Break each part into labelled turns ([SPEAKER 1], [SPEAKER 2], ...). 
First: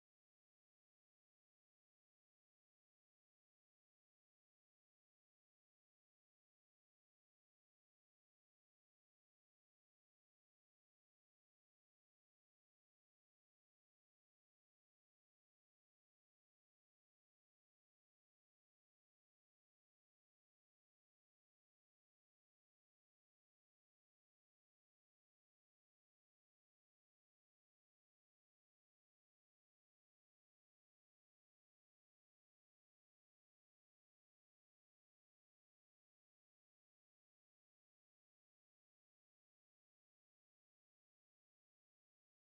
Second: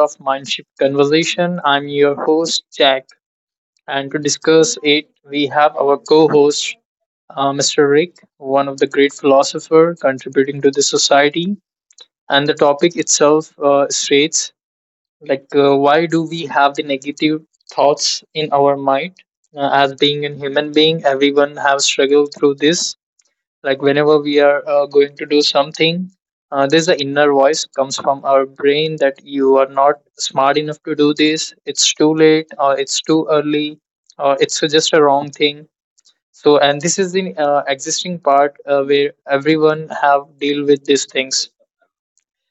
[SPEAKER 1] of Mindship Conversation. I'm your host Jack, and to discuss it, we have our co-host Mr. Rick, one of the great philosopher contributing to the society. And the topic itself states why do we have the negative thoughts in our mind? As being a human being, everyone have struggled through this like whenever we are going to do something, there's an inner voice comes from our brain that you are not smart enough to do this. It's too late or it's too early or it's just a wrong thing. So, and this is the existing part where everyone have deal with these things.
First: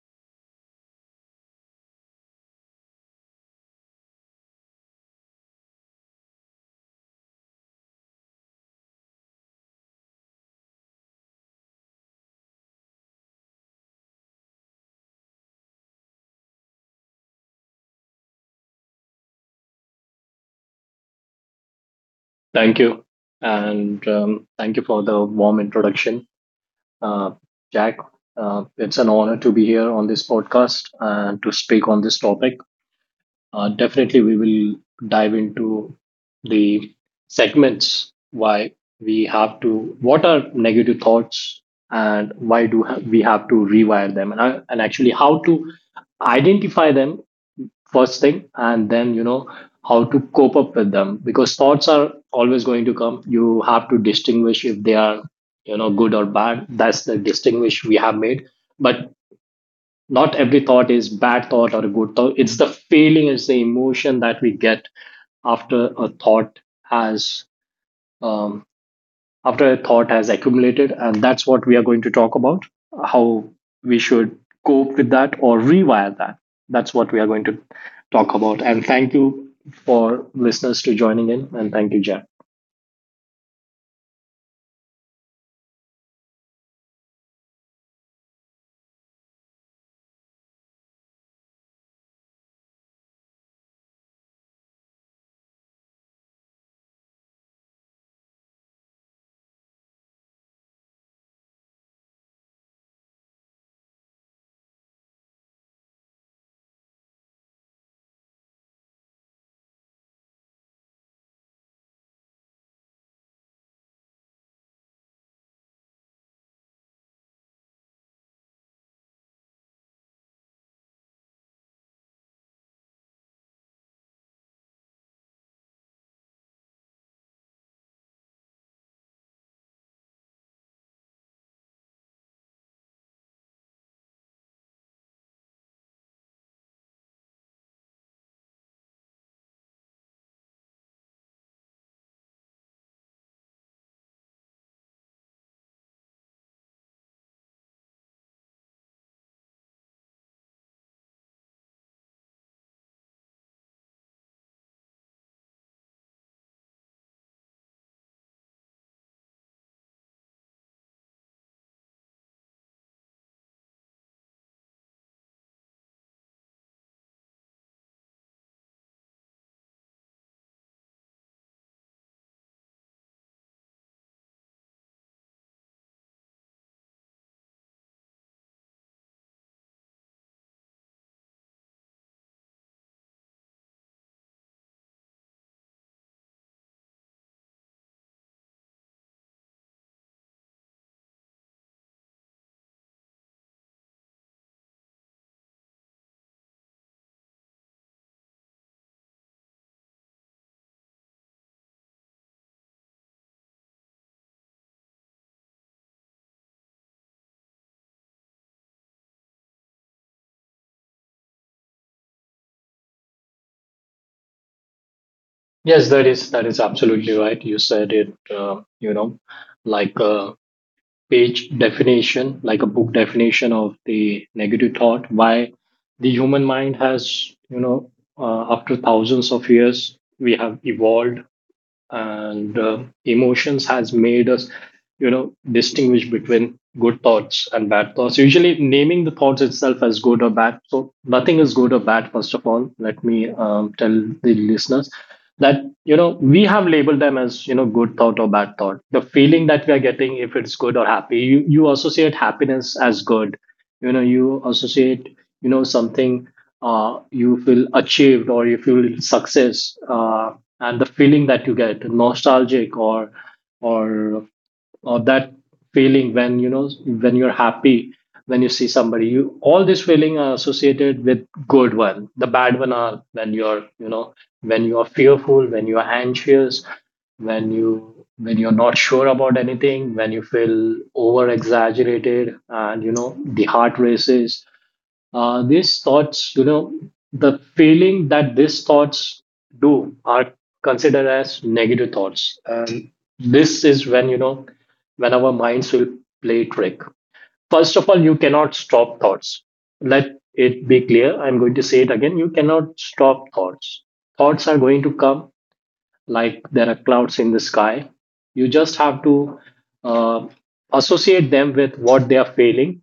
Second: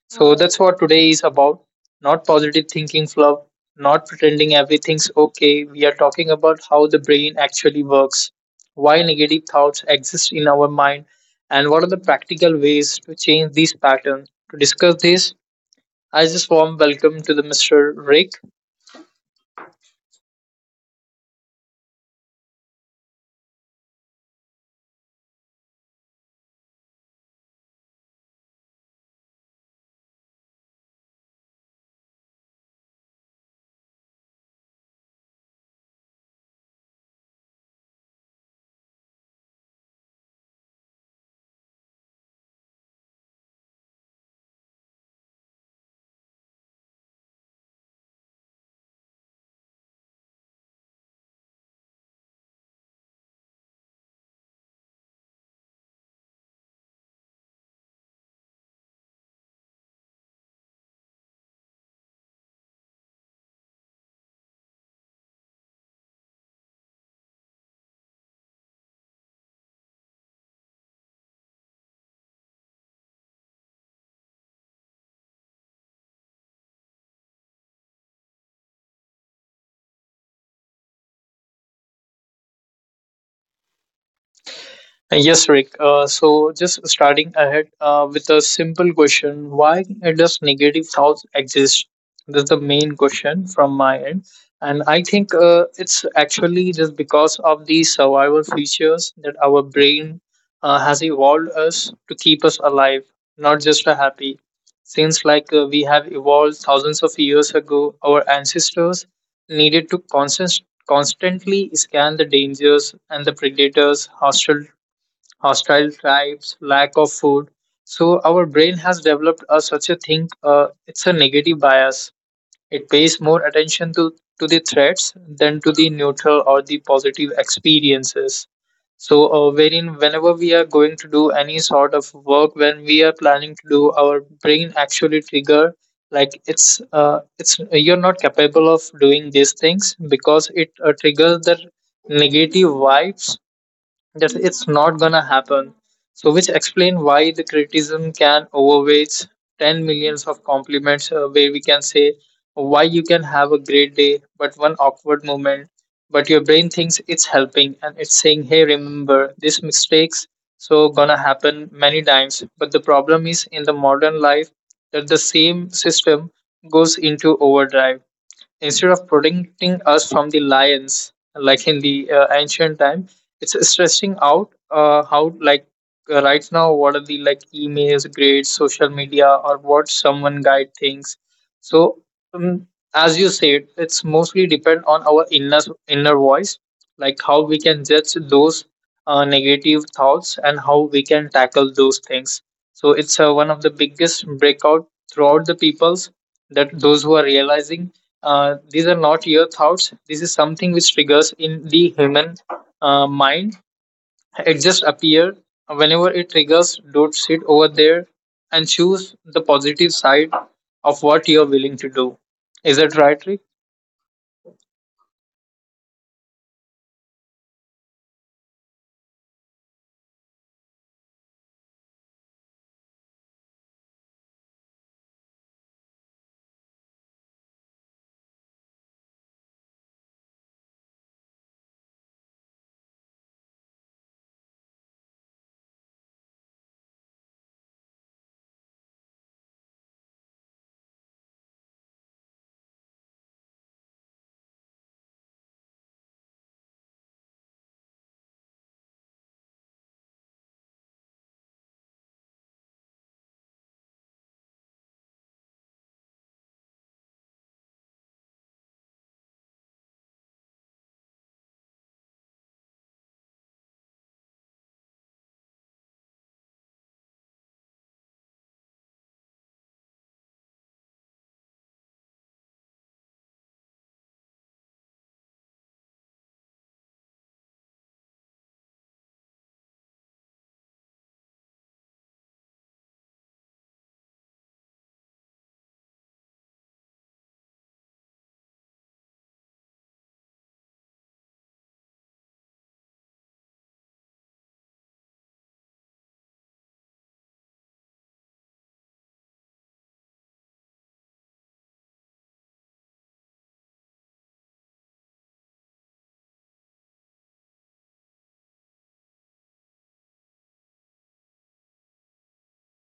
[SPEAKER 1] So that's what today is about. Not positive thinking fluff, not pretending everything's okay. We are talking about how the brain actually works, why negative thoughts exist in our mind, and what are the practical ways to change these patterns. To discuss this, I just warm welcome to the Mr. Rick.
[SPEAKER 2] Thank you. And thank you for the warm introduction, uh, Jack. It's an honor to be here on this podcast and to speak on this topic. Definitely, we will dive into the segments why we have to, what are negative thoughts, and we have to rewire them, and actually how to identify them first thing, and then how to cope up with them, because thoughts are always going to come. You have to distinguish if they are, you know, good or bad. That's the distinguish we have made. But not every thought is bad thought or a good thought. It's the feeling, it's the emotion that we get after a thought has um, after a thought has accumulated. And that's what we are going to talk about, how we should cope with that or rewire that. That's what we are going to talk about. And thank you for listeners to joining in. And thank you, Jen.
[SPEAKER 1] Yes, Rick. So just starting ahead with a simple question, why does negative thoughts exist? That's the main question from my end. And I think it's actually just because of the survival features that our brain has evolved us to keep us alive, not just a happy. Since we have evolved thousands of years ago, our ancestors needed to constantly scan the dangers and the predators, hostile tribes, lack of food. So our brain has developed a, such a thing. It's a negative bias. It pays more attention to the threats than to the neutral or the positive experiences. So, wherein whenever we are going to do any sort of work, when we are planning to do, our brain actually trigger like it's you're not capable of doing these things because it triggers the negative vibes that it's not gonna happen. So, which explain why the criticism can overweight 10 millions of compliments, where we can say why you can have a great day, but one awkward moment, but your brain thinks it's helping and it's saying, hey, remember these mistakes. So, gonna happen many times. But the problem is in the modern life that the same system goes into overdrive. Instead of protecting us from the lions like in the ancient time, it's stressing out how like right now what are the like emails, grades, social media, or what someone guide things. So um, as you said, it's mostly depend on our inner voice, like how we can judge those negative thoughts and how we can tackle those things. So it's one of the biggest breakout throughout the peoples that those who are realizing these are not your thoughts. This is something which triggers in the human mind. It just appears whenever it triggers. Don't sit over there and choose the positive side of what you're willing to do. Is that right, Rick?
[SPEAKER 2] Yes, that is absolutely right. You said it, you know, like a page definition, like a book definition of the negative thought. Why the human mind has, you know, after thousands of years, we have evolved, and emotions has made us, you know, distinguish between good thoughts and bad thoughts, usually naming the thoughts itself as good or bad. So nothing is good or bad. First of all, let me tell the listeners that, you know, we have labeled them as, you know, good thought or bad thought. The feeling that we are getting, if it's good or happy, you associate happiness as good. You know, you associate, you know, something, you feel achieved or you feel success, and the feeling that you get nostalgic, or or that feeling when, you know, when you're happy, when you see somebody, you, all this feeling are associated with good one. The bad one are when you're, you know, when you are fearful, when you are anxious, when you're not sure about anything, when you feel over exaggerated, and you know, the heart races, these thoughts, you know, the feeling that these thoughts do, are considered as negative thoughts. And this is when, you know, when our minds will play trick. First of all, you cannot stop thoughts. Let it be clear, I'm going to say it again, you cannot stop thoughts. Thoughts are going to come like there are clouds in the sky. You just have to uh, associate them with what they are feeling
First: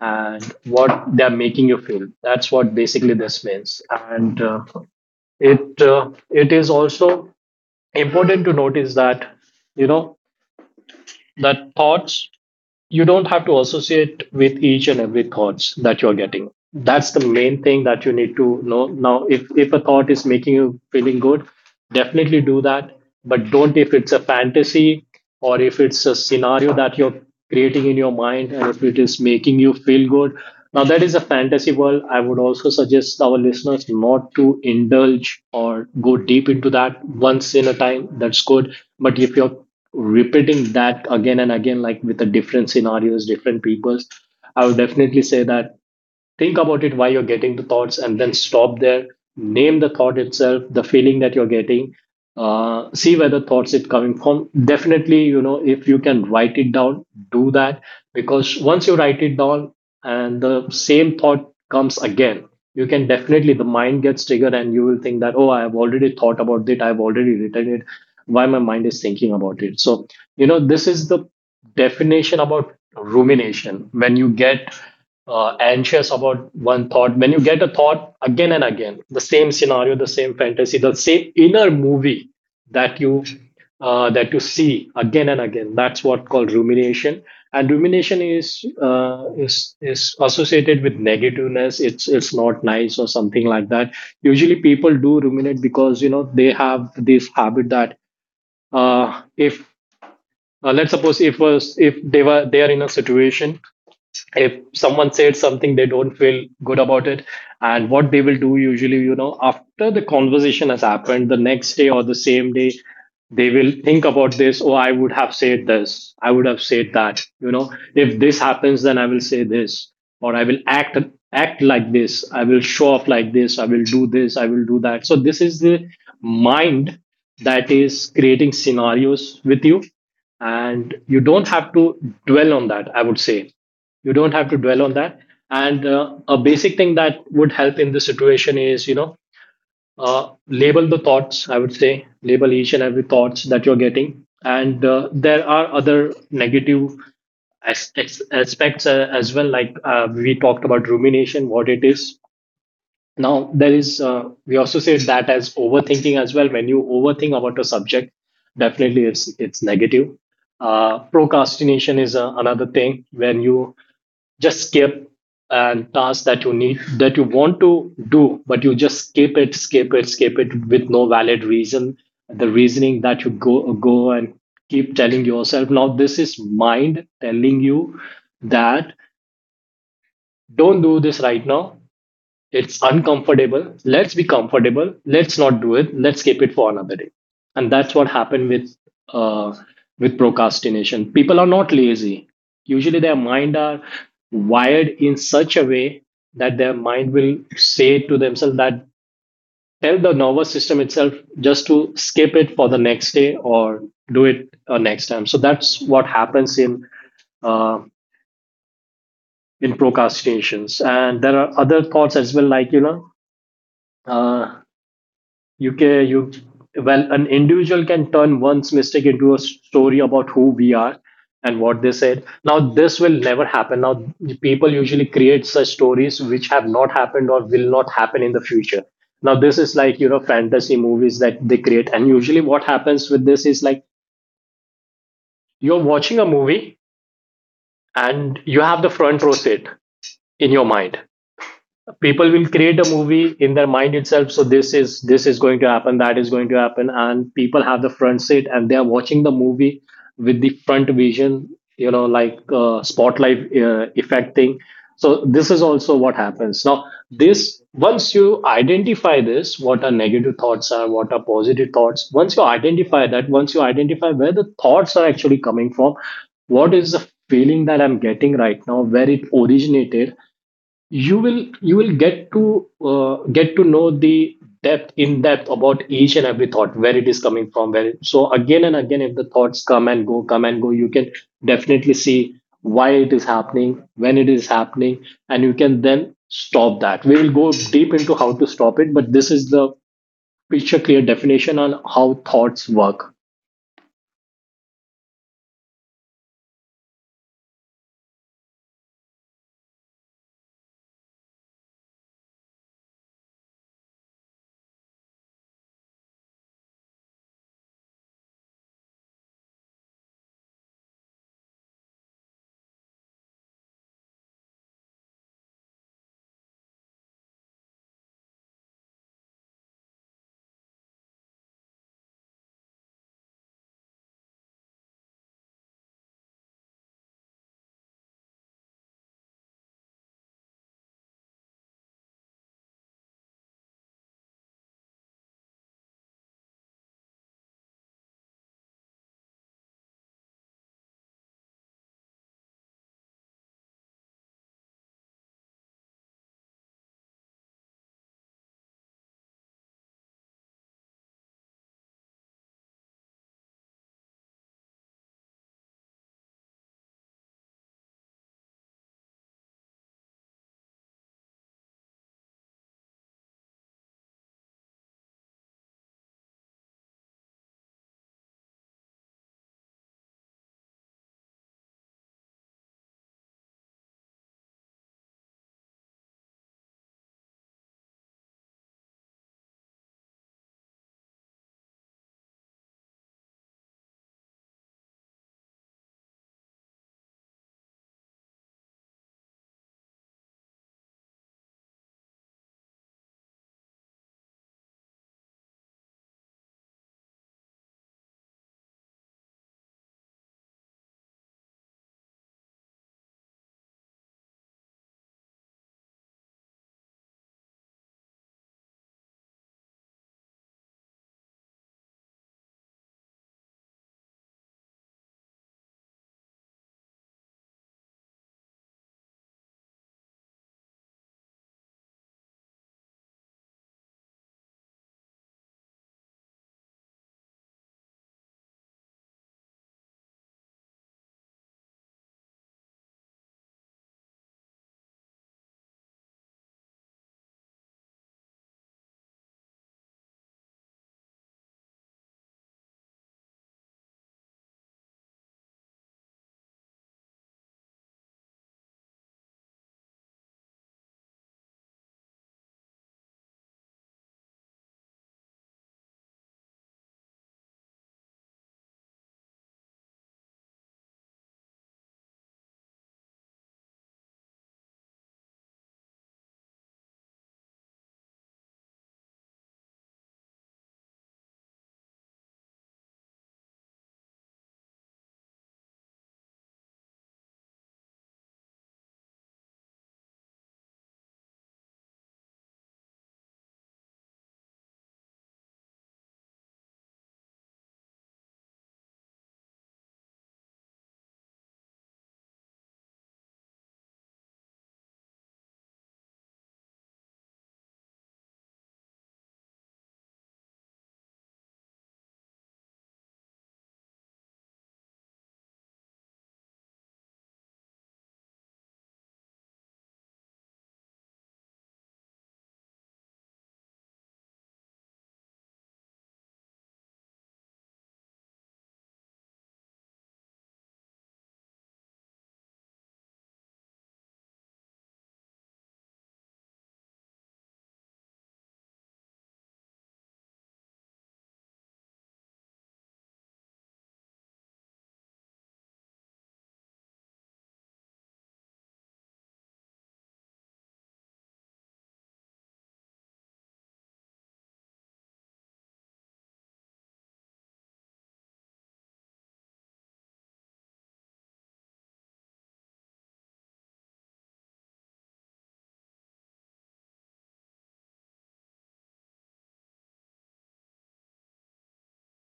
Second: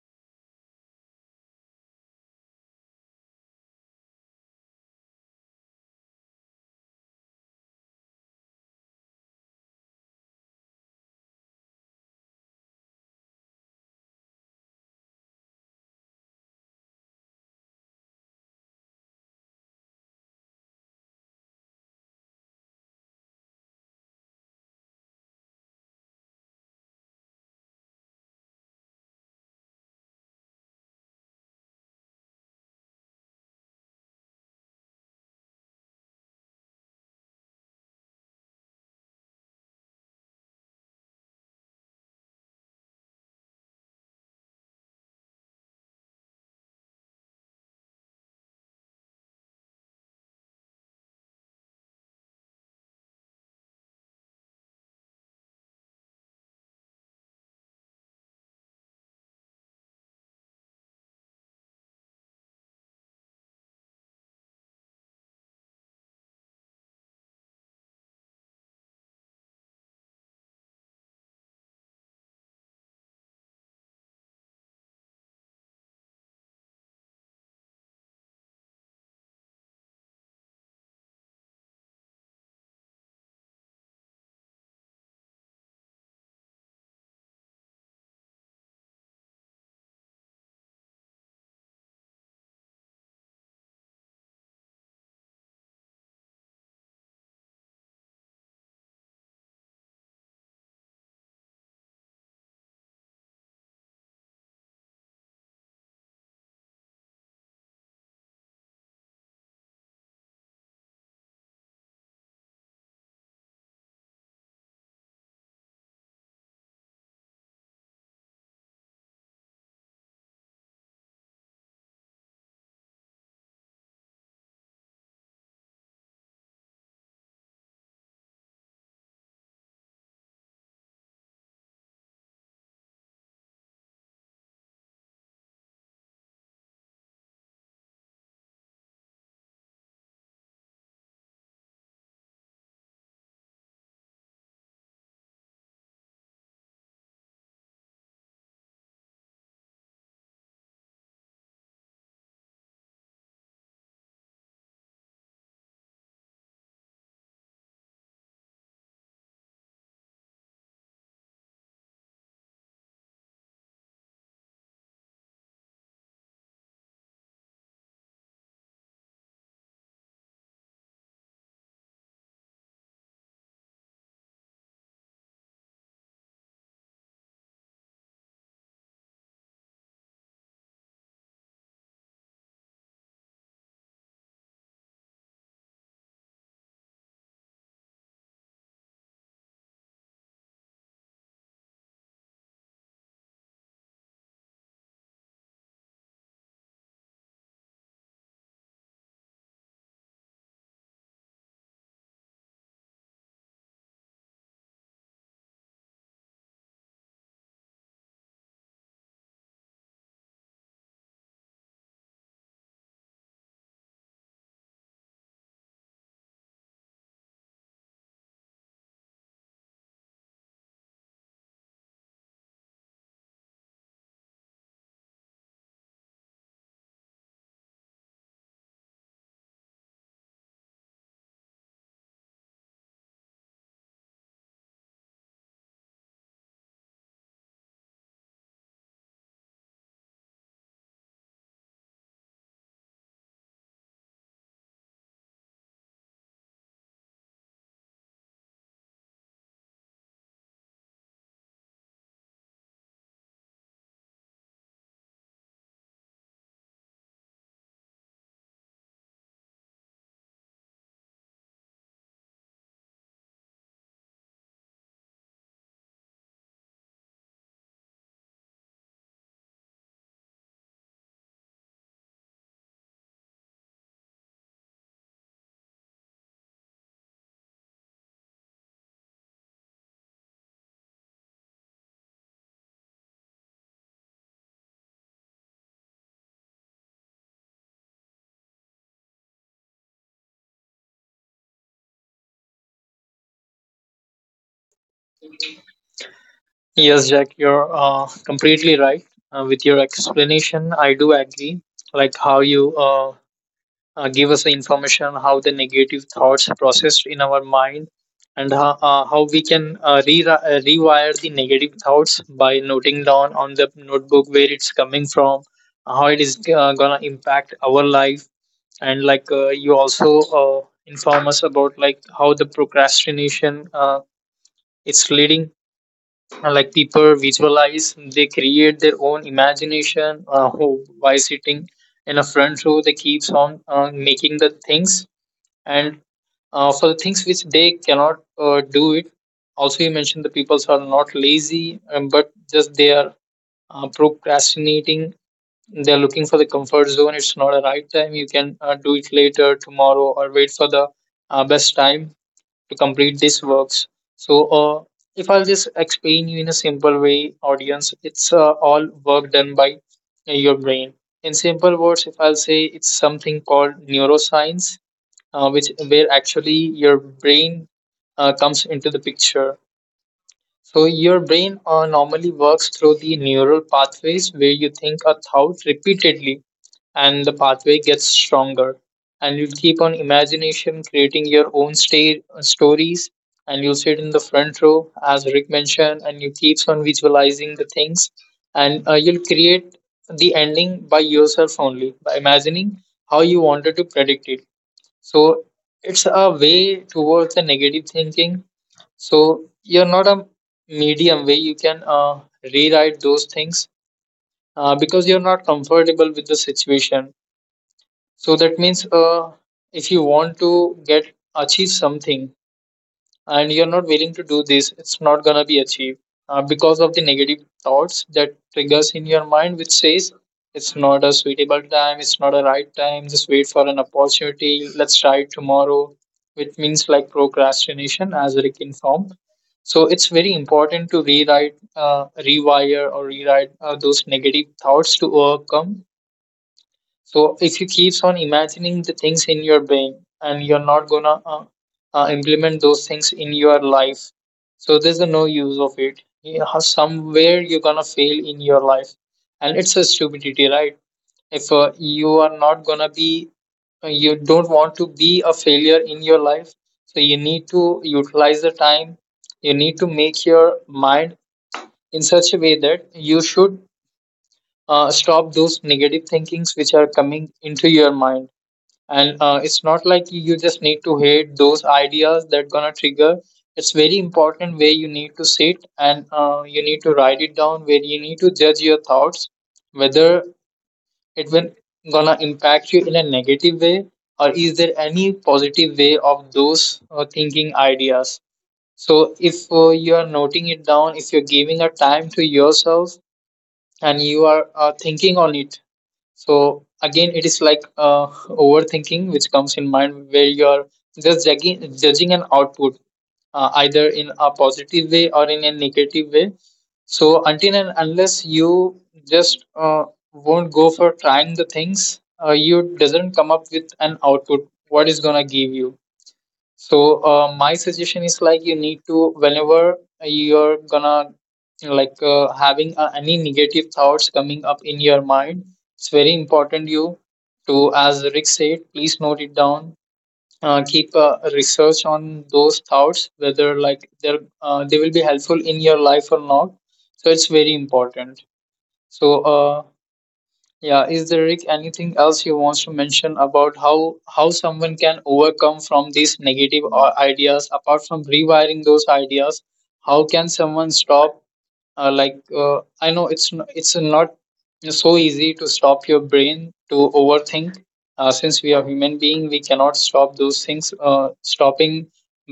[SPEAKER 2] and what they are making you feel. That's what basically this means. And it is also important to notice that, you know, that thoughts, you don't have to associate with each and every thoughts that you're getting. That's the main thing that you need to know. Now, if a thought is making you feeling good, definitely do that. But don't, if it's a fantasy, or if it's a scenario that you're creating in your mind, and if it is making you feel good, now that is a fantasy world. I would also suggest our listeners not to indulge or go deep into that. Once in a time, that's good, but if you're repeating that again and again, like with the different scenarios, different peoples, I would definitely say that think about it while you're getting the thoughts and then stop there. Name the thought itself, the feeling that you're getting. See where the thoughts it coming from. Definitely, you know, if you can write it down, do that, because once you write it down and the same thought comes again, you can definitely, the mind gets triggered and you will think that, oh, I have already thought about it, I've already written it, why my mind is thinking about it. So you know, this is the definition about rumination. When you get anxious about one thought, when you get a thought again and again, the same scenario, the same fantasy, the same inner movie that you that you see again and again, that's what called rumination. And rumination is associated with negativeness. It's not nice or something like that. Usually people do ruminate because, you know, they have this habit that, if let's suppose, if they are in a situation, if someone said something, they don't feel good about it, and what they will do usually, you know, after the conversation has happened, the next day or the same day, they will think about this, oh, I would have said this, I would have said that, you know, if this happens then I will say this, or I will act act like this, I will show off like this, I will do this, I will do that. So this is the mind that is creating scenarios with you, and you don't have to dwell on that, I would say, you don't have to dwell on that. And a basic thing that would help in this situation is, you know, label the thoughts, I would say label each and every thoughts that you're getting. And there are other negative aspects as well. Like we talked about rumination, what it is. Now there is, we also say that as overthinking as well. When you overthink about a subject, definitely it's negative. Procrastination is another thing, when you just skip and tasks that you need that you want to do, but you just skip it, skip it, skip it with no valid reason. The reasoning that you go go and keep telling yourself, now this is mind telling you that don't do this right now, it's uncomfortable. Let's be comfortable. Let's not do it. Let's keep it for another day. And that's what happened uh, with procrastination. People are not lazy. Usually, their mind are wired in such a way that their mind will say to themselves that, tell the nervous system itself just to skip it for the next day or do it next time. So that's what happens uh, in procrastinations. And there are other thoughts as well, like you know, uh, you can you well, an individual can turn one's mistake into a story about who we are and what they said. Now this will never happen. Now people usually create such stories which have not happened or will not happen in the future. Now this is like, you know, fantasy movies that they create, and usually what happens with this is like you're watching a movie and you have the front row seat in your mind. People will create a movie in their mind itself. So this is going to happen, that is going to happen, and people have the front seat and they are watching the movie with the front vision, you know, like spotlight effect thing. So this is also what happens now. This Once you identify this, what are negative thoughts are, what are positive thoughts, once you identify that, once you identify where the thoughts are actually coming from, what is the feeling that I'm getting right now, where it originated, you will get to know the depth, in depth about each and every thought, where it is coming from, where it. So again and again, if the thoughts come and go, come and go, you can definitely see why it is happening, when it is happening, and you can then stop that. We will go deep into how to stop it, but this is the picture, clear definition on how thoughts work.
[SPEAKER 1] Yes, Jack, you're completely right with your explanation. I do agree. Like how you give us the information how the negative thoughts processed in our mind and how we can rewire the negative thoughts by noting down on the notebook where it's coming from, how it is gonna impact our life. And like you also inform us about like how the procrastination, it's leading, like people visualize, they create their own imagination by sitting in a front row they keeps on making the things and for the things which they cannot do it. Also you mentioned the peoples are not lazy, but just they are procrastinating. They're looking for the comfort zone. It's not a right time, you can do it later tomorrow or wait for the best time to complete these works. So if I'll just explain you in a simple way, audience, it's all work done by your brain. In simple words, if I'll say, it's something called neuroscience, which where actually your brain comes into the picture. So your brain normally works through the neural pathways where you think a thought repeatedly, and the pathway gets stronger, and you'll keep on imagination creating your own state stories, and you'll sit in the front row as Rick mentioned, and you keeps on visualizing the things, and you'll create the ending by yourself only by imagining how you wanted to predict it. So it's a way towards the negative thinking. So you're not a medium where you can rewrite those things because you're not comfortable with the situation. So that means if you want to get achieve something and you're not willing to do this, it's not gonna be achieved because of the negative thoughts that triggers in your mind, which says it's not a suitable time, it's not a right time. Just wait for an opportunity. Let's try it tomorrow, which means like procrastination, as Rick informed. So it's very important to rewrite, rewire, or rewrite those negative thoughts to overcome. So if you keeps on imagining the things in your brain and you're not gonna implement those things in your life, so there's a no use of it. You know, somewhere you're gonna fail in your life, and it's a stupidity, right? If you are not gonna be, you don't want to be a failure in your life, so you need to utilize the time. You need to make your mind in such a way that you should stop those negative thinkings which are coming into your mind. And it's not like you just need to hate those ideas that gonna trigger. It's very important where you need to sit and you need to write it down, where you need to judge your thoughts whether it will gonna impact you in a negative way or is there any positive way of those thinking ideas. So if you are noting it down, if you're giving a time to yourself and you are thinking on it, so again it is like overthinking which comes in mind where you're just judging an output either in a positive way or in a negative way. So until and unless you just won't go for trying the things, you doesn't come up with an output what is gonna give you. So my suggestion is, like, you need to, whenever you're gonna like having any negative thoughts coming up in your mind, it's very important you to, as Rick said, please note it down. Keep research on those thoughts whether like they're they will be helpful in your life or not. So it's very important. So yeah, is there, Rick, anything else you want to mention about how someone can overcome from these negative ideas apart from rewiring those ideas? How can someone stop I know it's not so easy to stop your brain to overthink, since we are human being we cannot stop those things. Stopping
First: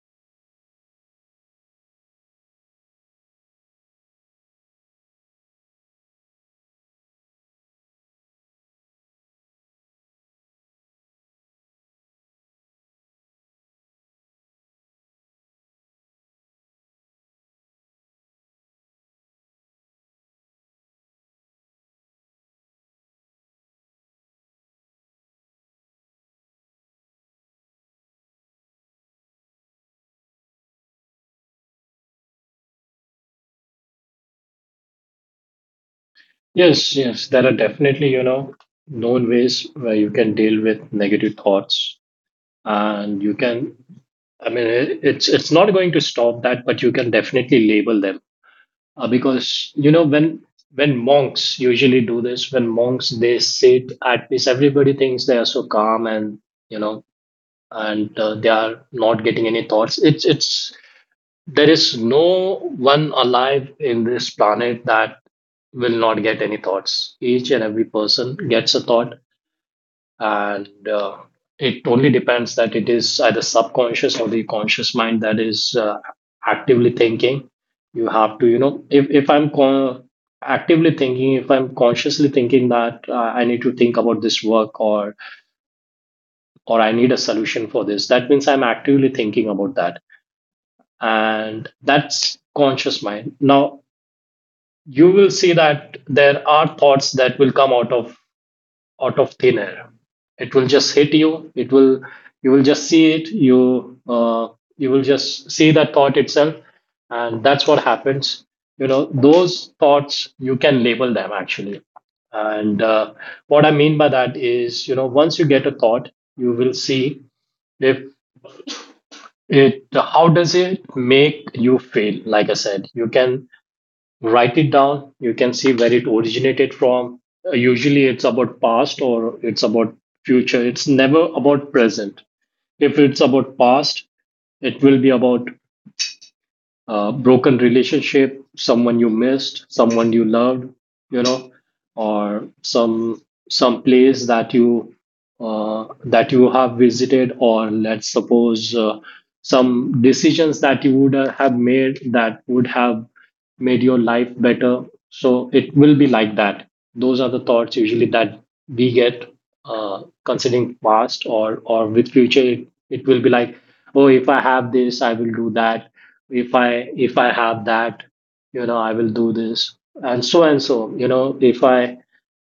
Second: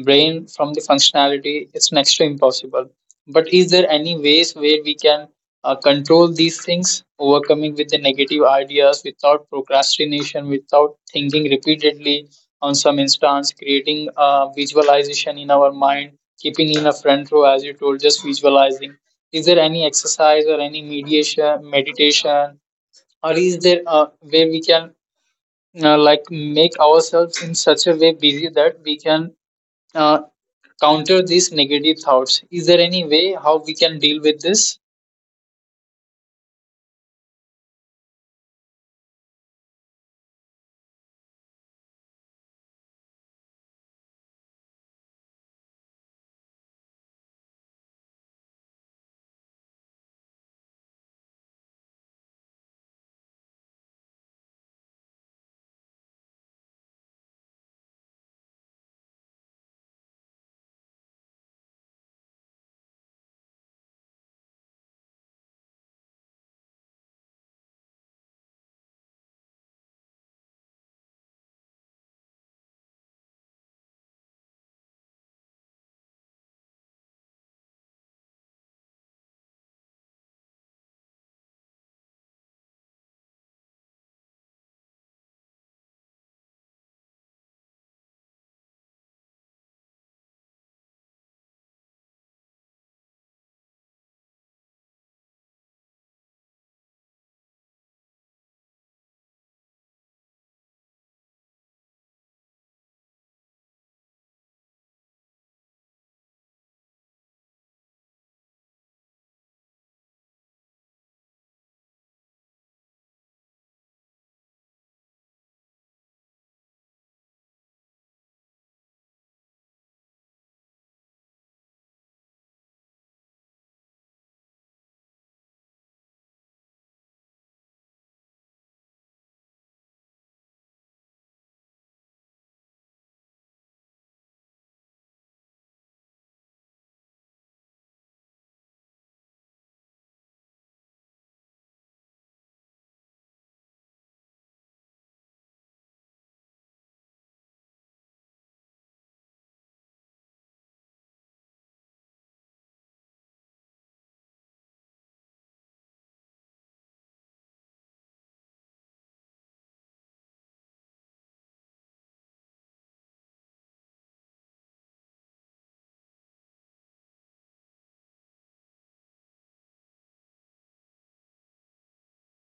[SPEAKER 1] brain from the functionality is next to impossible, but is there any ways where we can control these things, overcoming with the negative ideas without procrastination, without thinking repeatedly on some instance, creating a visualization in our mind, keeping in a front row as you told, just visualizing? Is there any exercise or any meditation, or is there a way we can like make ourselves in such a way busy that we can uh, counter these negative thoughts? Is there any way how we can deal with this?
[SPEAKER 2] Yes, there are definitely, you know, known ways where you can deal with negative thoughts, and you can, I mean, it's not going to stop that, but you can definitely label them, because you know, when monks usually do this, when monks they sit at peace, everybody thinks they are so calm, and you know, and they are not getting any thoughts. It's there is no one alive in this planet that will not get any thoughts. Each and every person gets a thought, and it only depends that it is either subconscious or the conscious mind that is actively thinking. You have to, you know, if I'm con- actively thinking, if I'm consciously thinking that, I need to think about this work, or I need a solution for this, that means I'm actively thinking about that, and that's conscious mind. Now you will see that there are thoughts that will come out of thin air. It will just hit you. It will, you will just see it. You will just see that thought itself, and that's what happens. You know those thoughts you can label them actually. And What I mean by that is, you know, once you get a thought, you will see if it how does it make you feel. Like I said, you can write it down, you can see where it originated from. Usually it's about past or it's about future, it's never about present. If it's about past it will be about broken relationship, someone you missed, someone you loved, you know, or some place that you have visited, or let's suppose some decisions that you would have made that would have made your life better. So it will be like that. Those are the thoughts usually that we get considering past or with future. It will be like, oh, if I have this, I will do that, if I have that, you know, I will do this and so and so, you know, if I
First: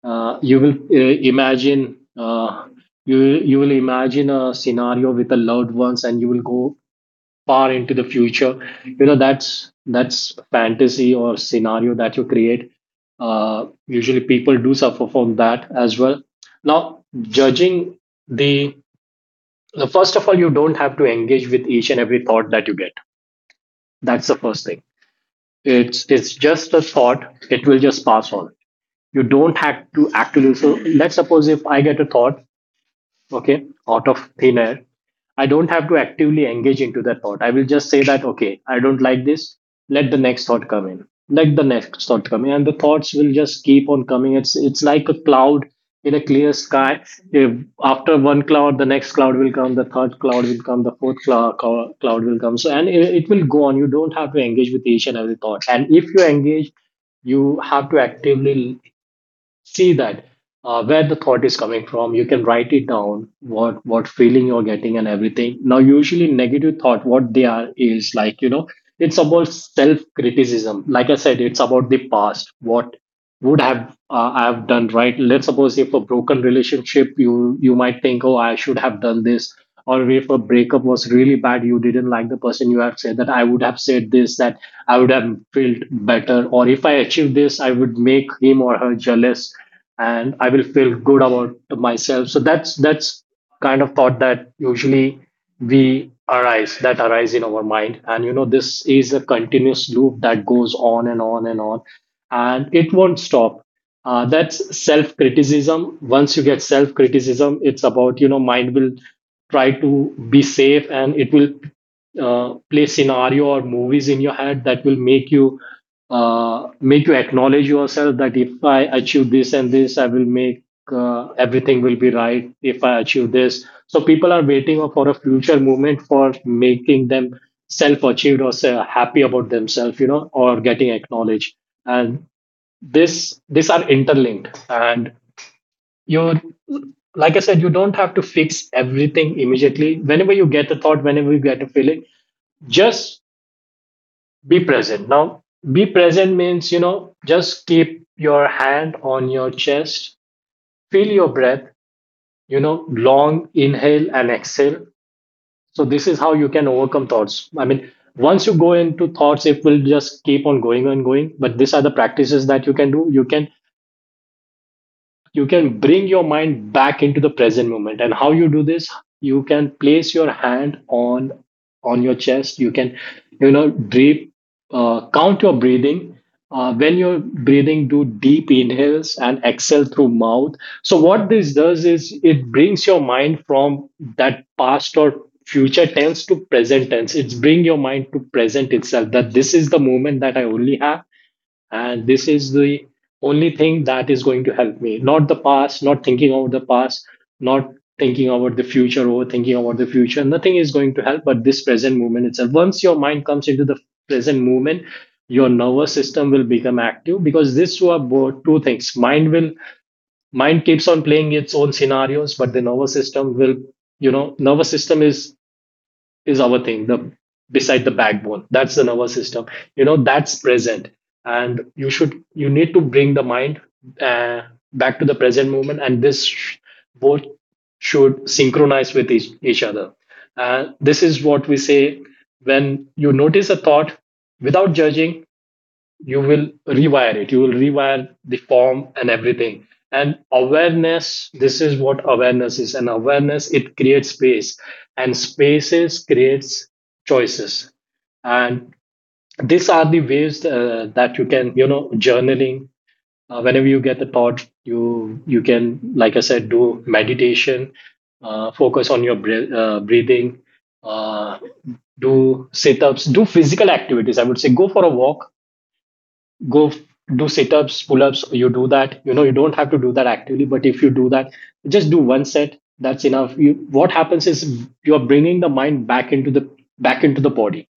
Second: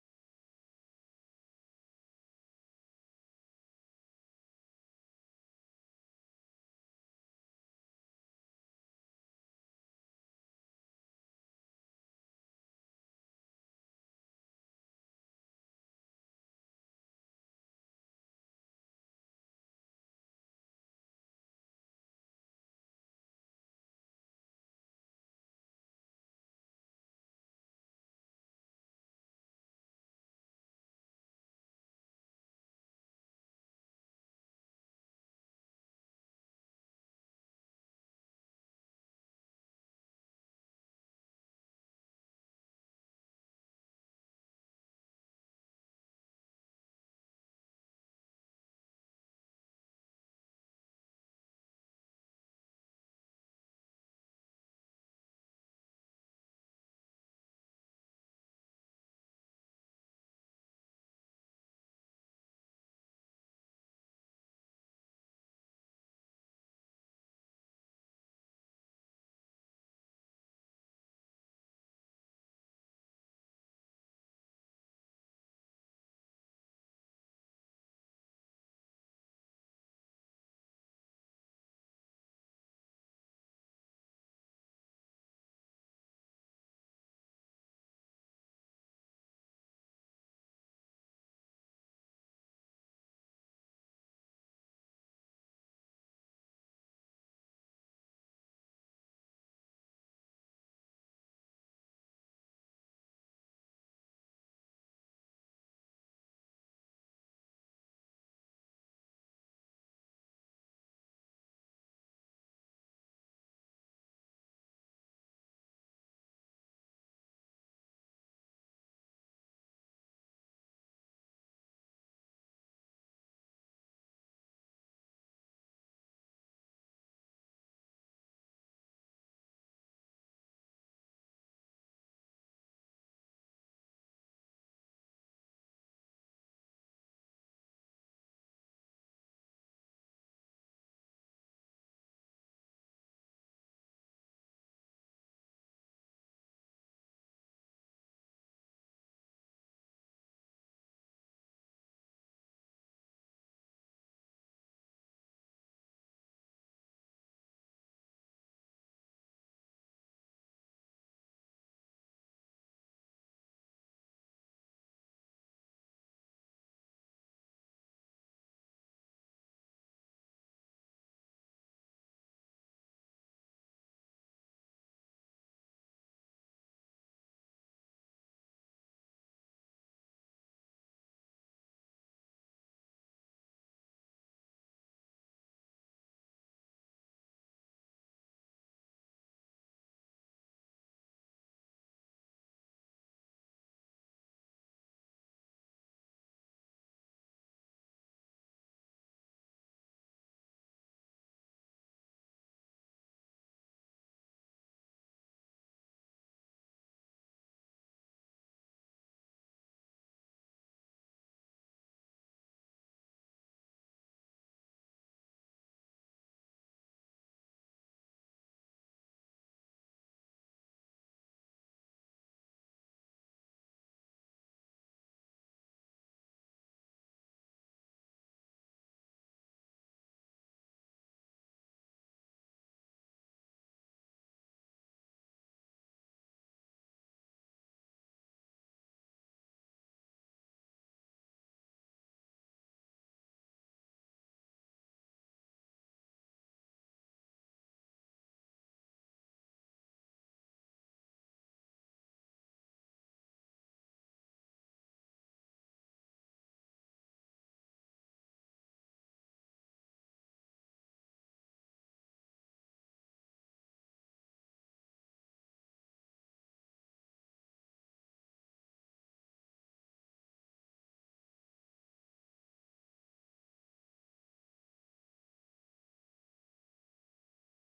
[SPEAKER 2] you will imagine you will imagine a scenario with the loved ones and you will go far into the future. You know, that's fantasy or scenario that you create. Usually people do suffer from that as well. Now judging the first of all, you don't have to engage with each and every thought that you get. That's the first thing. It's just a thought. It will just pass on. You don't have to actually. So let's suppose if I get a thought, okay, out of thin air, I don't have to actively engage into that thought. I will just say that, okay, I don't like this. Let the next thought come in. Let the next thought come in. And the thoughts will just keep on coming. It's like a cloud in a clear sky. If after one cloud, the next cloud will come, the third cloud will come, the fourth cloud will come. So, and it will go on. You don't have to engage with each and every thought. And if you engage, you have to actively see that where the thought is coming from. You can write it down, what feeling you're getting and everything. Now usually negative thought, what they are is, like, you know, it's about self criticism. Like I said, it's about the past. What would have I have done, right? Let's suppose if a broken relationship, you might think, oh, I should have done this, or if a breakup was really bad, you didn't like the person, you have said that I would have said this, that I would have felt better, or if I achieve this, I would make him or her jealous and I will feel good about myself. So that's kind of thought that usually we arise that arise in our mind. And you know, this is a continuous loop that goes on and on and on and it won't stop. That's self criticism. Once you get self criticism, it's about, you know, mind will try to be safe and it will play scenario or movies in your head that will make you acknowledge yourself that if I achieve this and this, I will make everything will be right if I achieve this. So people are waiting for a future movement for making them self-achieved or, say, happy about themselves, you know, or getting acknowledged. And this, these are interlinked. And you, like I said, you don't have to fix everything immediately. Whenever you get a thought, whenever you get a feeling, just be present now. Be present means, you know, just keep your hand on your chest, feel your breath, you know, long inhale and exhale. So this is how you can overcome thoughts. I mean, once you go into thoughts it will just keep on going and going, but these are the practices that you can do. You can you can bring your mind back into the present moment. And how you do this, you can place your hand on your chest, you can, you know, breathe, count your breathing. When you're breathing, do deep inhales and exhale through mouth. So what this does is it brings your mind from that past or future tense to present tense. It's bring your mind to present itself, that this is the moment that I only have and this is the only thing that is going to help me. Not the past, not thinking about the past, not thinking about the future, overthinking about the future, nothing is going to help but this present moment itself. Once your mind comes into the present moment, your nervous system will become active, because this were both two things. Mind will mind keeps on playing its own scenarios, but the nervous system will, you know, nervous system is our thing, the beside the backbone, that's the nervous system. You know, that's present. And you should you need to bring the mind uh, back to the present moment, and both should synchronize with each other. This is what we say. When you notice a thought without judging, you will rewire it, you will rewire the form and everything. And awareness, this is what awareness is. And awareness, it creates space, and spaces creates choices. And these are the ways that you can, you know, journaling, whenever you get the thought, you can, like I said, do meditation, focus on your breath, breathing, uh, do sit ups, do physical activities. I would say go for a walk, go f- do sit-ups, pull-ups. You do that, you know, you don't have to do that actively, but if you do that, just do one set, that's enough. You what happens is, you're bringing the mind back into the body.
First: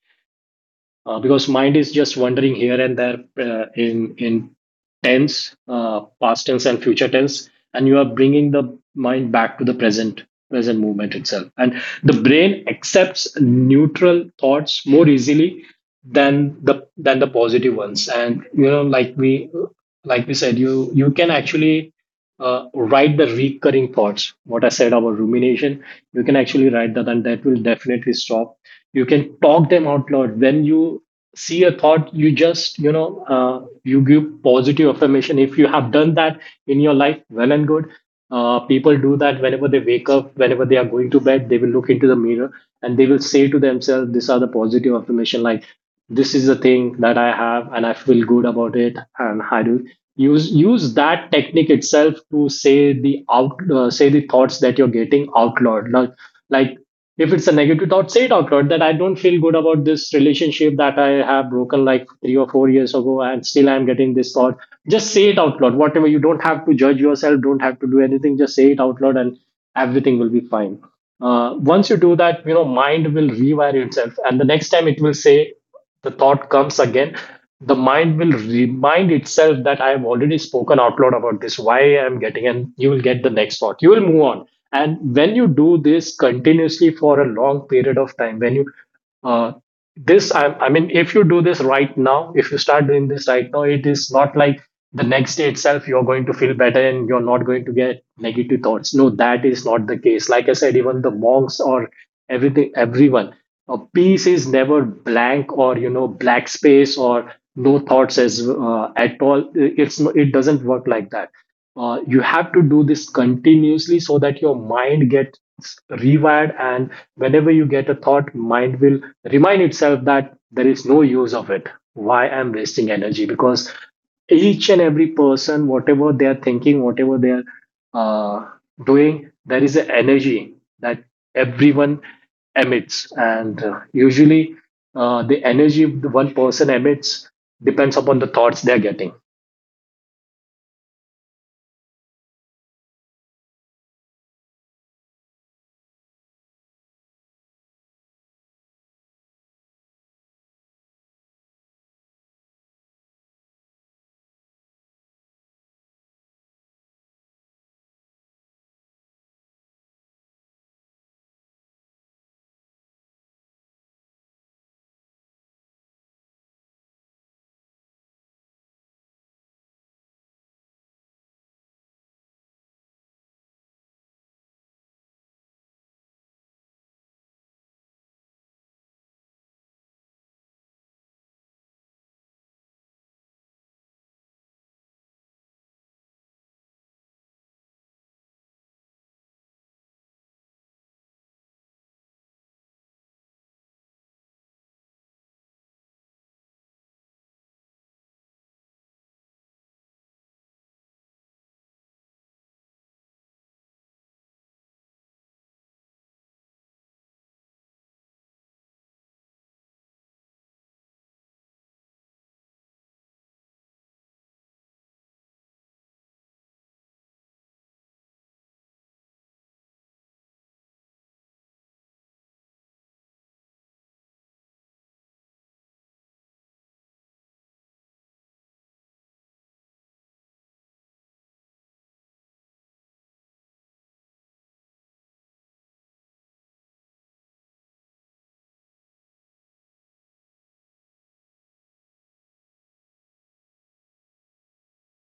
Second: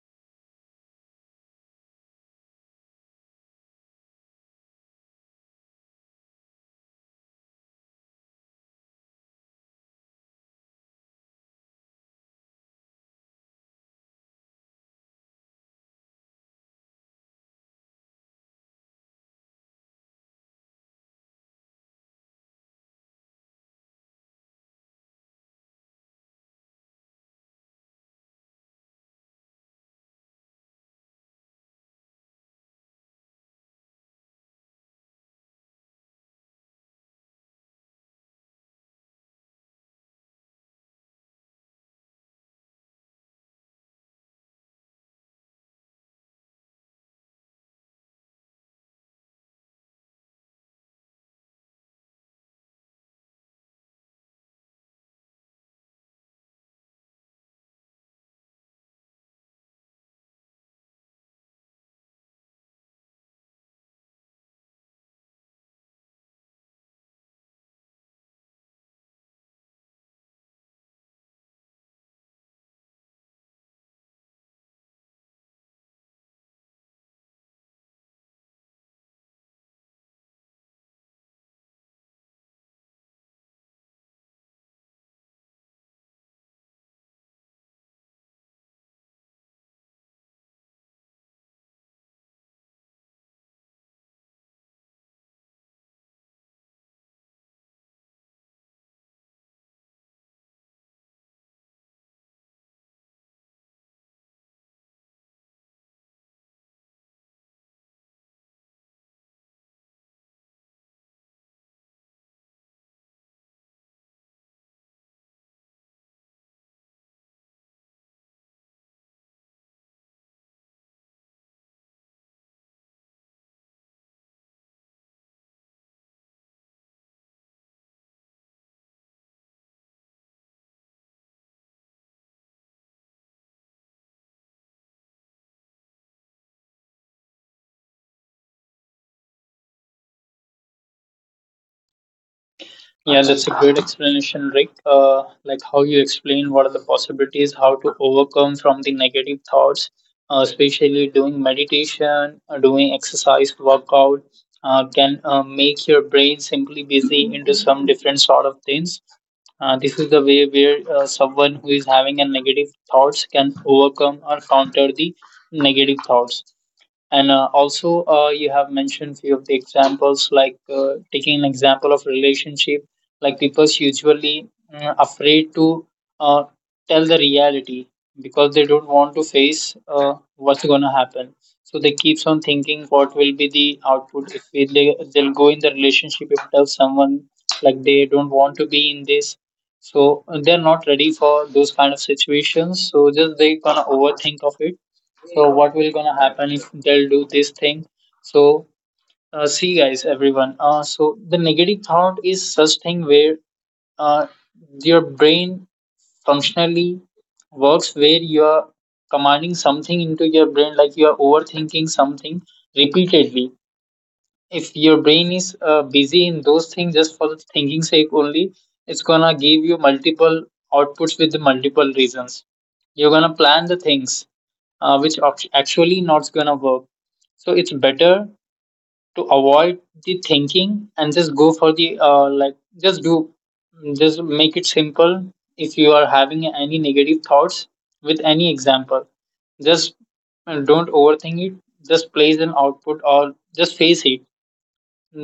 [SPEAKER 2] Because mind is just wandering here and there, in tense, past tense and future tense, and you are bringing the mind back to the present present movement itself. And the brain accepts neutral thoughts more easily than the positive ones. And you know, like we said, you can actually write the recurring thoughts, what I said about rumination. You can actually write that and that will definitely stop. You can talk them out loud. When you see a thought, you just, you know, you give positive affirmation. If you have done that in your life, well and good. People do that whenever they wake up, whenever they are going to bed, they will look into the mirror and they will say to themselves, these are the positive affirmation, like, this is the thing that I have and I feel good about it. And I do use that technique itself to say the out say the thoughts that you're getting out loud. Now, like, if it's a negative thought, say it out loud that I don't feel good about this relationship that I have broken like 3 or 4 years ago and still I'm getting this thought. Just say it out loud, whatever. You don't have to judge yourself, don't have to do anything, just say it out loud, and everything will be fine. Once you do that, you know, mind will rewire itself, and the next time it will say the thought comes again, the mind will remind itself that I have already spoken out loud about this, why I am getting, and you will get the next thought. You will move on. And when you do this continuously for a long period of time, when you uh, this I mean, if you do this right now, if you start doing this right now, it is not like the next day itself you're going to feel better and you're not going to get negative thoughts. No, that is not the case. Like I said, even the monks or everything everyone, a piece is never blank, or you know, black space or no thoughts as at all. It's it doesn't work like that. You have to do this continuously so that your mind gets rewired. And whenever you get a thought, mind will remind itself that there is no use of it, why I'm wasting energy. Because each and every person, whatever they are thinking, whatever they are uh, doing, there is an energy that everyone emits. And Usually, the energy the one person emits depends upon the thoughts they're getting.
[SPEAKER 1] Yeah, that's a great explanation, Rick. Like how you explain what are the possibilities, how to overcome from the negative thoughts, especially doing meditation, doing exercise, workout, can make your brain simply busy into some different sort of things. This is the way where someone who is having a negative thoughts can overcome or counter the negative thoughts. And also, you have mentioned few of the examples, like taking an example of relationship, like people's usually afraid to uh, tell the reality because they don't want to face what's going to happen. So they keeps on thinking what will be the output if they'll go in the relationship, if tell someone like they don't want to be in this. So they're not ready for those kind of situations. So just they gonna overthink of it, so what will gonna happen if they'll do this thing? So see guys, everyone. So the negative thought is such thing where uh, your brain functionally works where you are commanding something into your brain, like you are overthinking something repeatedly. If your brain is busy in those things just for the thinking sake only, it's gonna give you multiple outputs with the multiple reasons. You're gonna plan the things which actually not gonna work. So it's better to avoid the thinking and just go for the like just do just make it simple. If you are having any negative thoughts with any example, just don't overthink it. Just place an output or just face it.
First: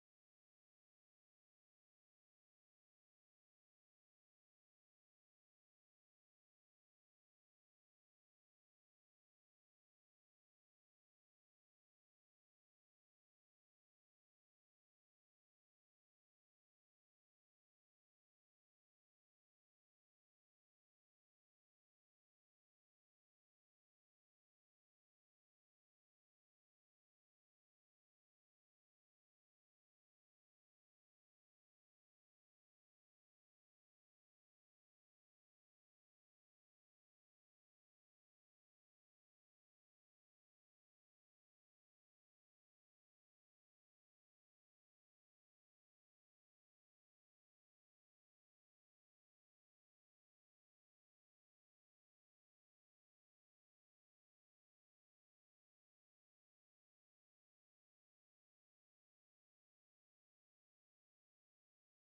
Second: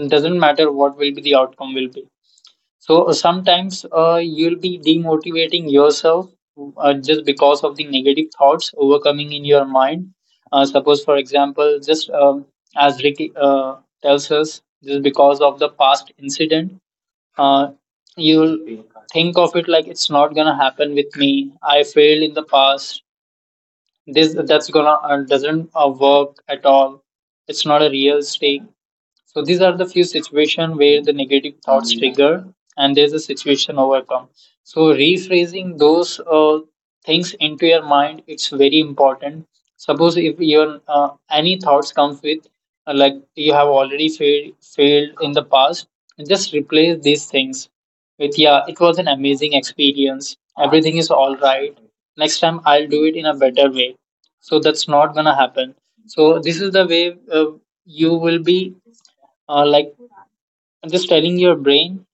[SPEAKER 1] Doesn't matter what will be the outcome will be. So sometimes you'll be demotivating yourself just because of the negative thoughts overcoming in your mind. Suppose, for example, just as Ricky tells us, just because of the past incident, uh, you'll think of it like it's not gonna happen with me. I failed in the past. This that's gonna doesn't work at all. It's not a real stake. So these are the few situations where the negative thoughts trigger and there's a situation overcome. So rephrasing those things into your mind, it's very important. Suppose if your any thoughts comes with like you have already failed in the past, just replace these things with yeah, it was an amazing experience. Everything is all right. Next time I'll do it in a better way. So that's not gonna happen. So this is the way, you will be like just telling your brain,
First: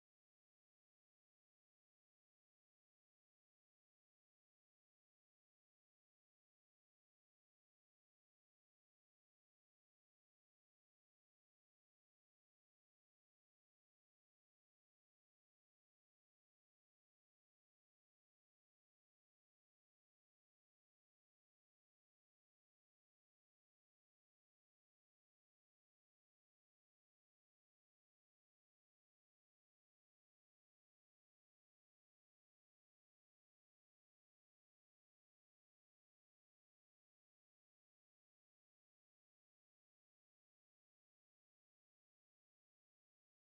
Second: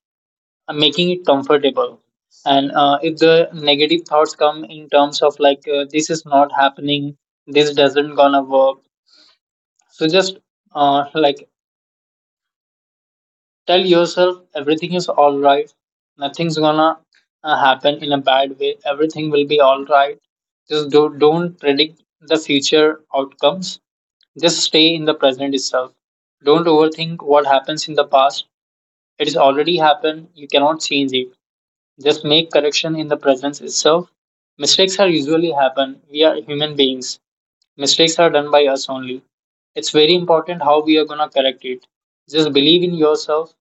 [SPEAKER 1] making it comfortable, and if the negative thoughts come in terms of like, this is not happening, this doesn't gonna work, so just like tell yourself everything is all right, nothing's gonna happen in a bad way, everything will be all right. Just do, don't predict the future outcomes, just stay in the present itself. Don't overthink what happens in the past. It has already happened, you cannot change it. Just make correction in the presence itself. Mistakes are usually happen. We are human beings. Mistakes are done by us only. It's very important how we are gonna correct it. Just believe in yourself.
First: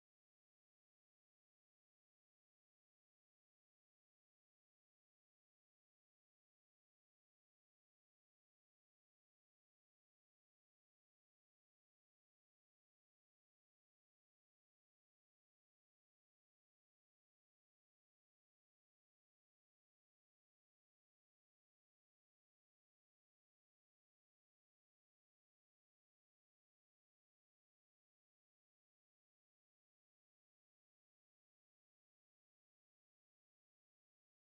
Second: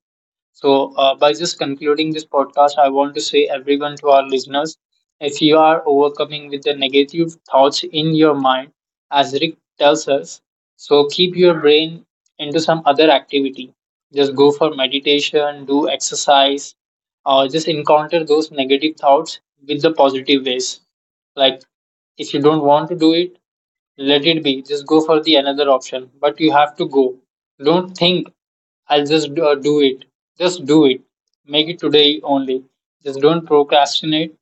[SPEAKER 1] So, by just concluding this podcast, I want to say everyone to our listeners, if you are overcoming with the negative thoughts in your mind, as Rick tells us, so keep your brain into some other activity. Just go for meditation, do exercise, or just encounter those negative thoughts with the positive ways. Like, if you don't want to do it, let it be. Just go for the another option. But you have to go. Don't think I'll just do it. Just do it. Make it today only. Just don't procrastinate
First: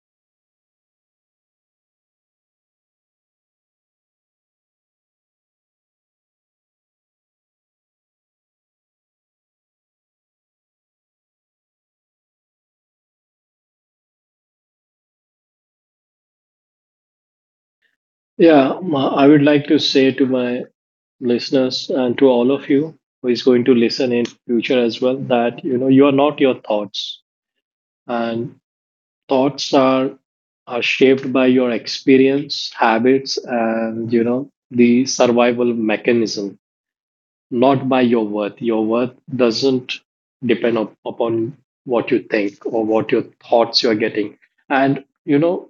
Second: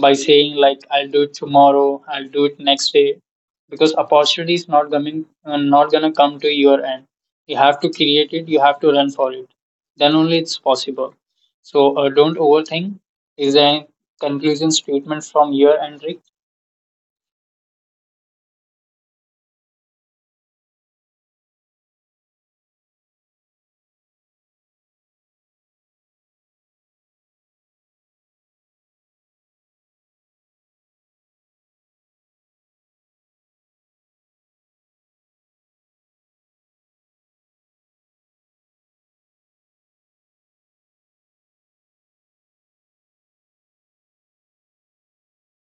[SPEAKER 1] by saying like I'll do it tomorrow. I'll do it next day. Because opportunity is not coming, not gonna come to your end. You have to create it. You have to run for it. Then only it's possible. So don't overthink. Is there a conclusion statement from your end, Rick?
[SPEAKER 2] I would like to say to my listeners and to all of you who is going to listen in future as well that, you know, you are not your thoughts. And thoughts are shaped by your experience, habits, and you know, the survival mechanism, not by your worth. Your worth doesn't upon what you think or what your thoughts you're getting. And, you know,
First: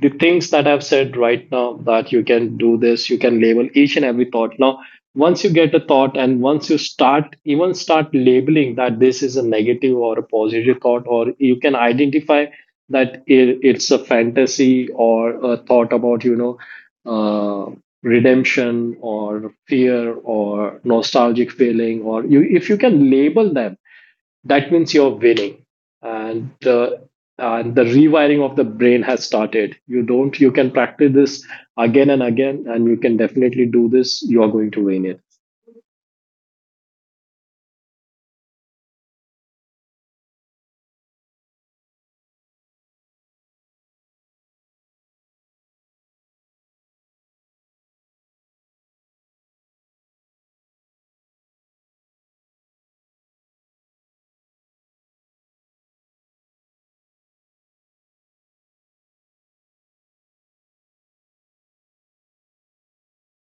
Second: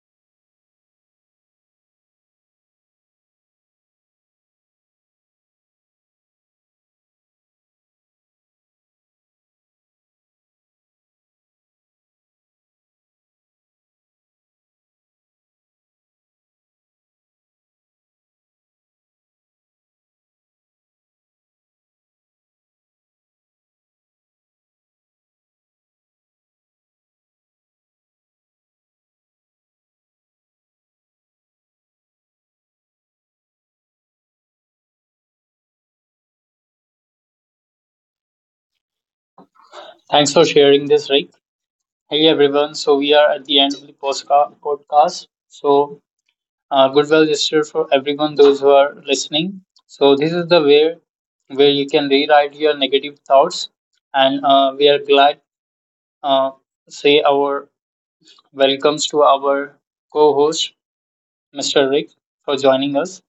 [SPEAKER 2] the things that I've said right now, that you can do this, you can label each and every thought. Now, once you get a thought and once you start, even start labeling that this is a negative or a positive thought, or you can identify that it's a fantasy or a thought about, you know, uh, redemption or fear or nostalgic feeling or you, if you can label them, that means you're winning. and uh, and the rewiring of the brain has started. You don't you can practice this again and again, and you can definitely do this. You are going to win it.
[SPEAKER 1] Thanks for sharing this, Rick. Hey everyone, so we are at the end of the podcast. So, good well gesture for everyone, those who are listening. So, this is the way where you can rewrite your negative thoughts, and we are glad uh, say our welcomes to our co-host, Mr. Rick, for joining us.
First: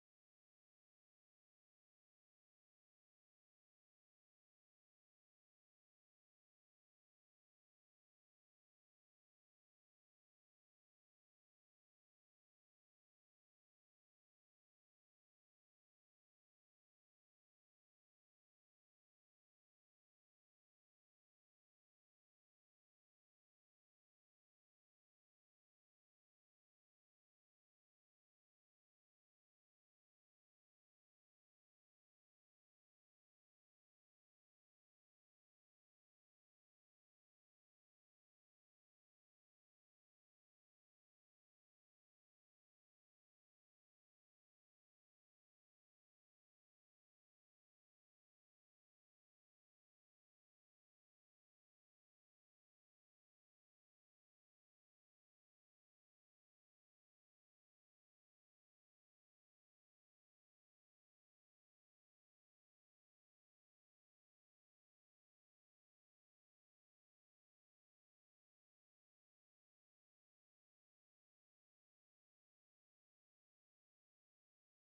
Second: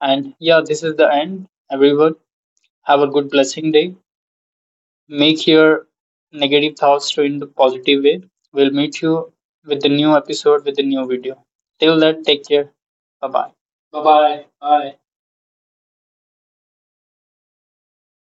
[SPEAKER 1] And yeah, this is the end. Everyone, have a good blessing day. Make your negative thoughts to in the positive way. We'll meet you with the new episode with the new video. Till then, take care. Bye bye. Bye bye. Bye.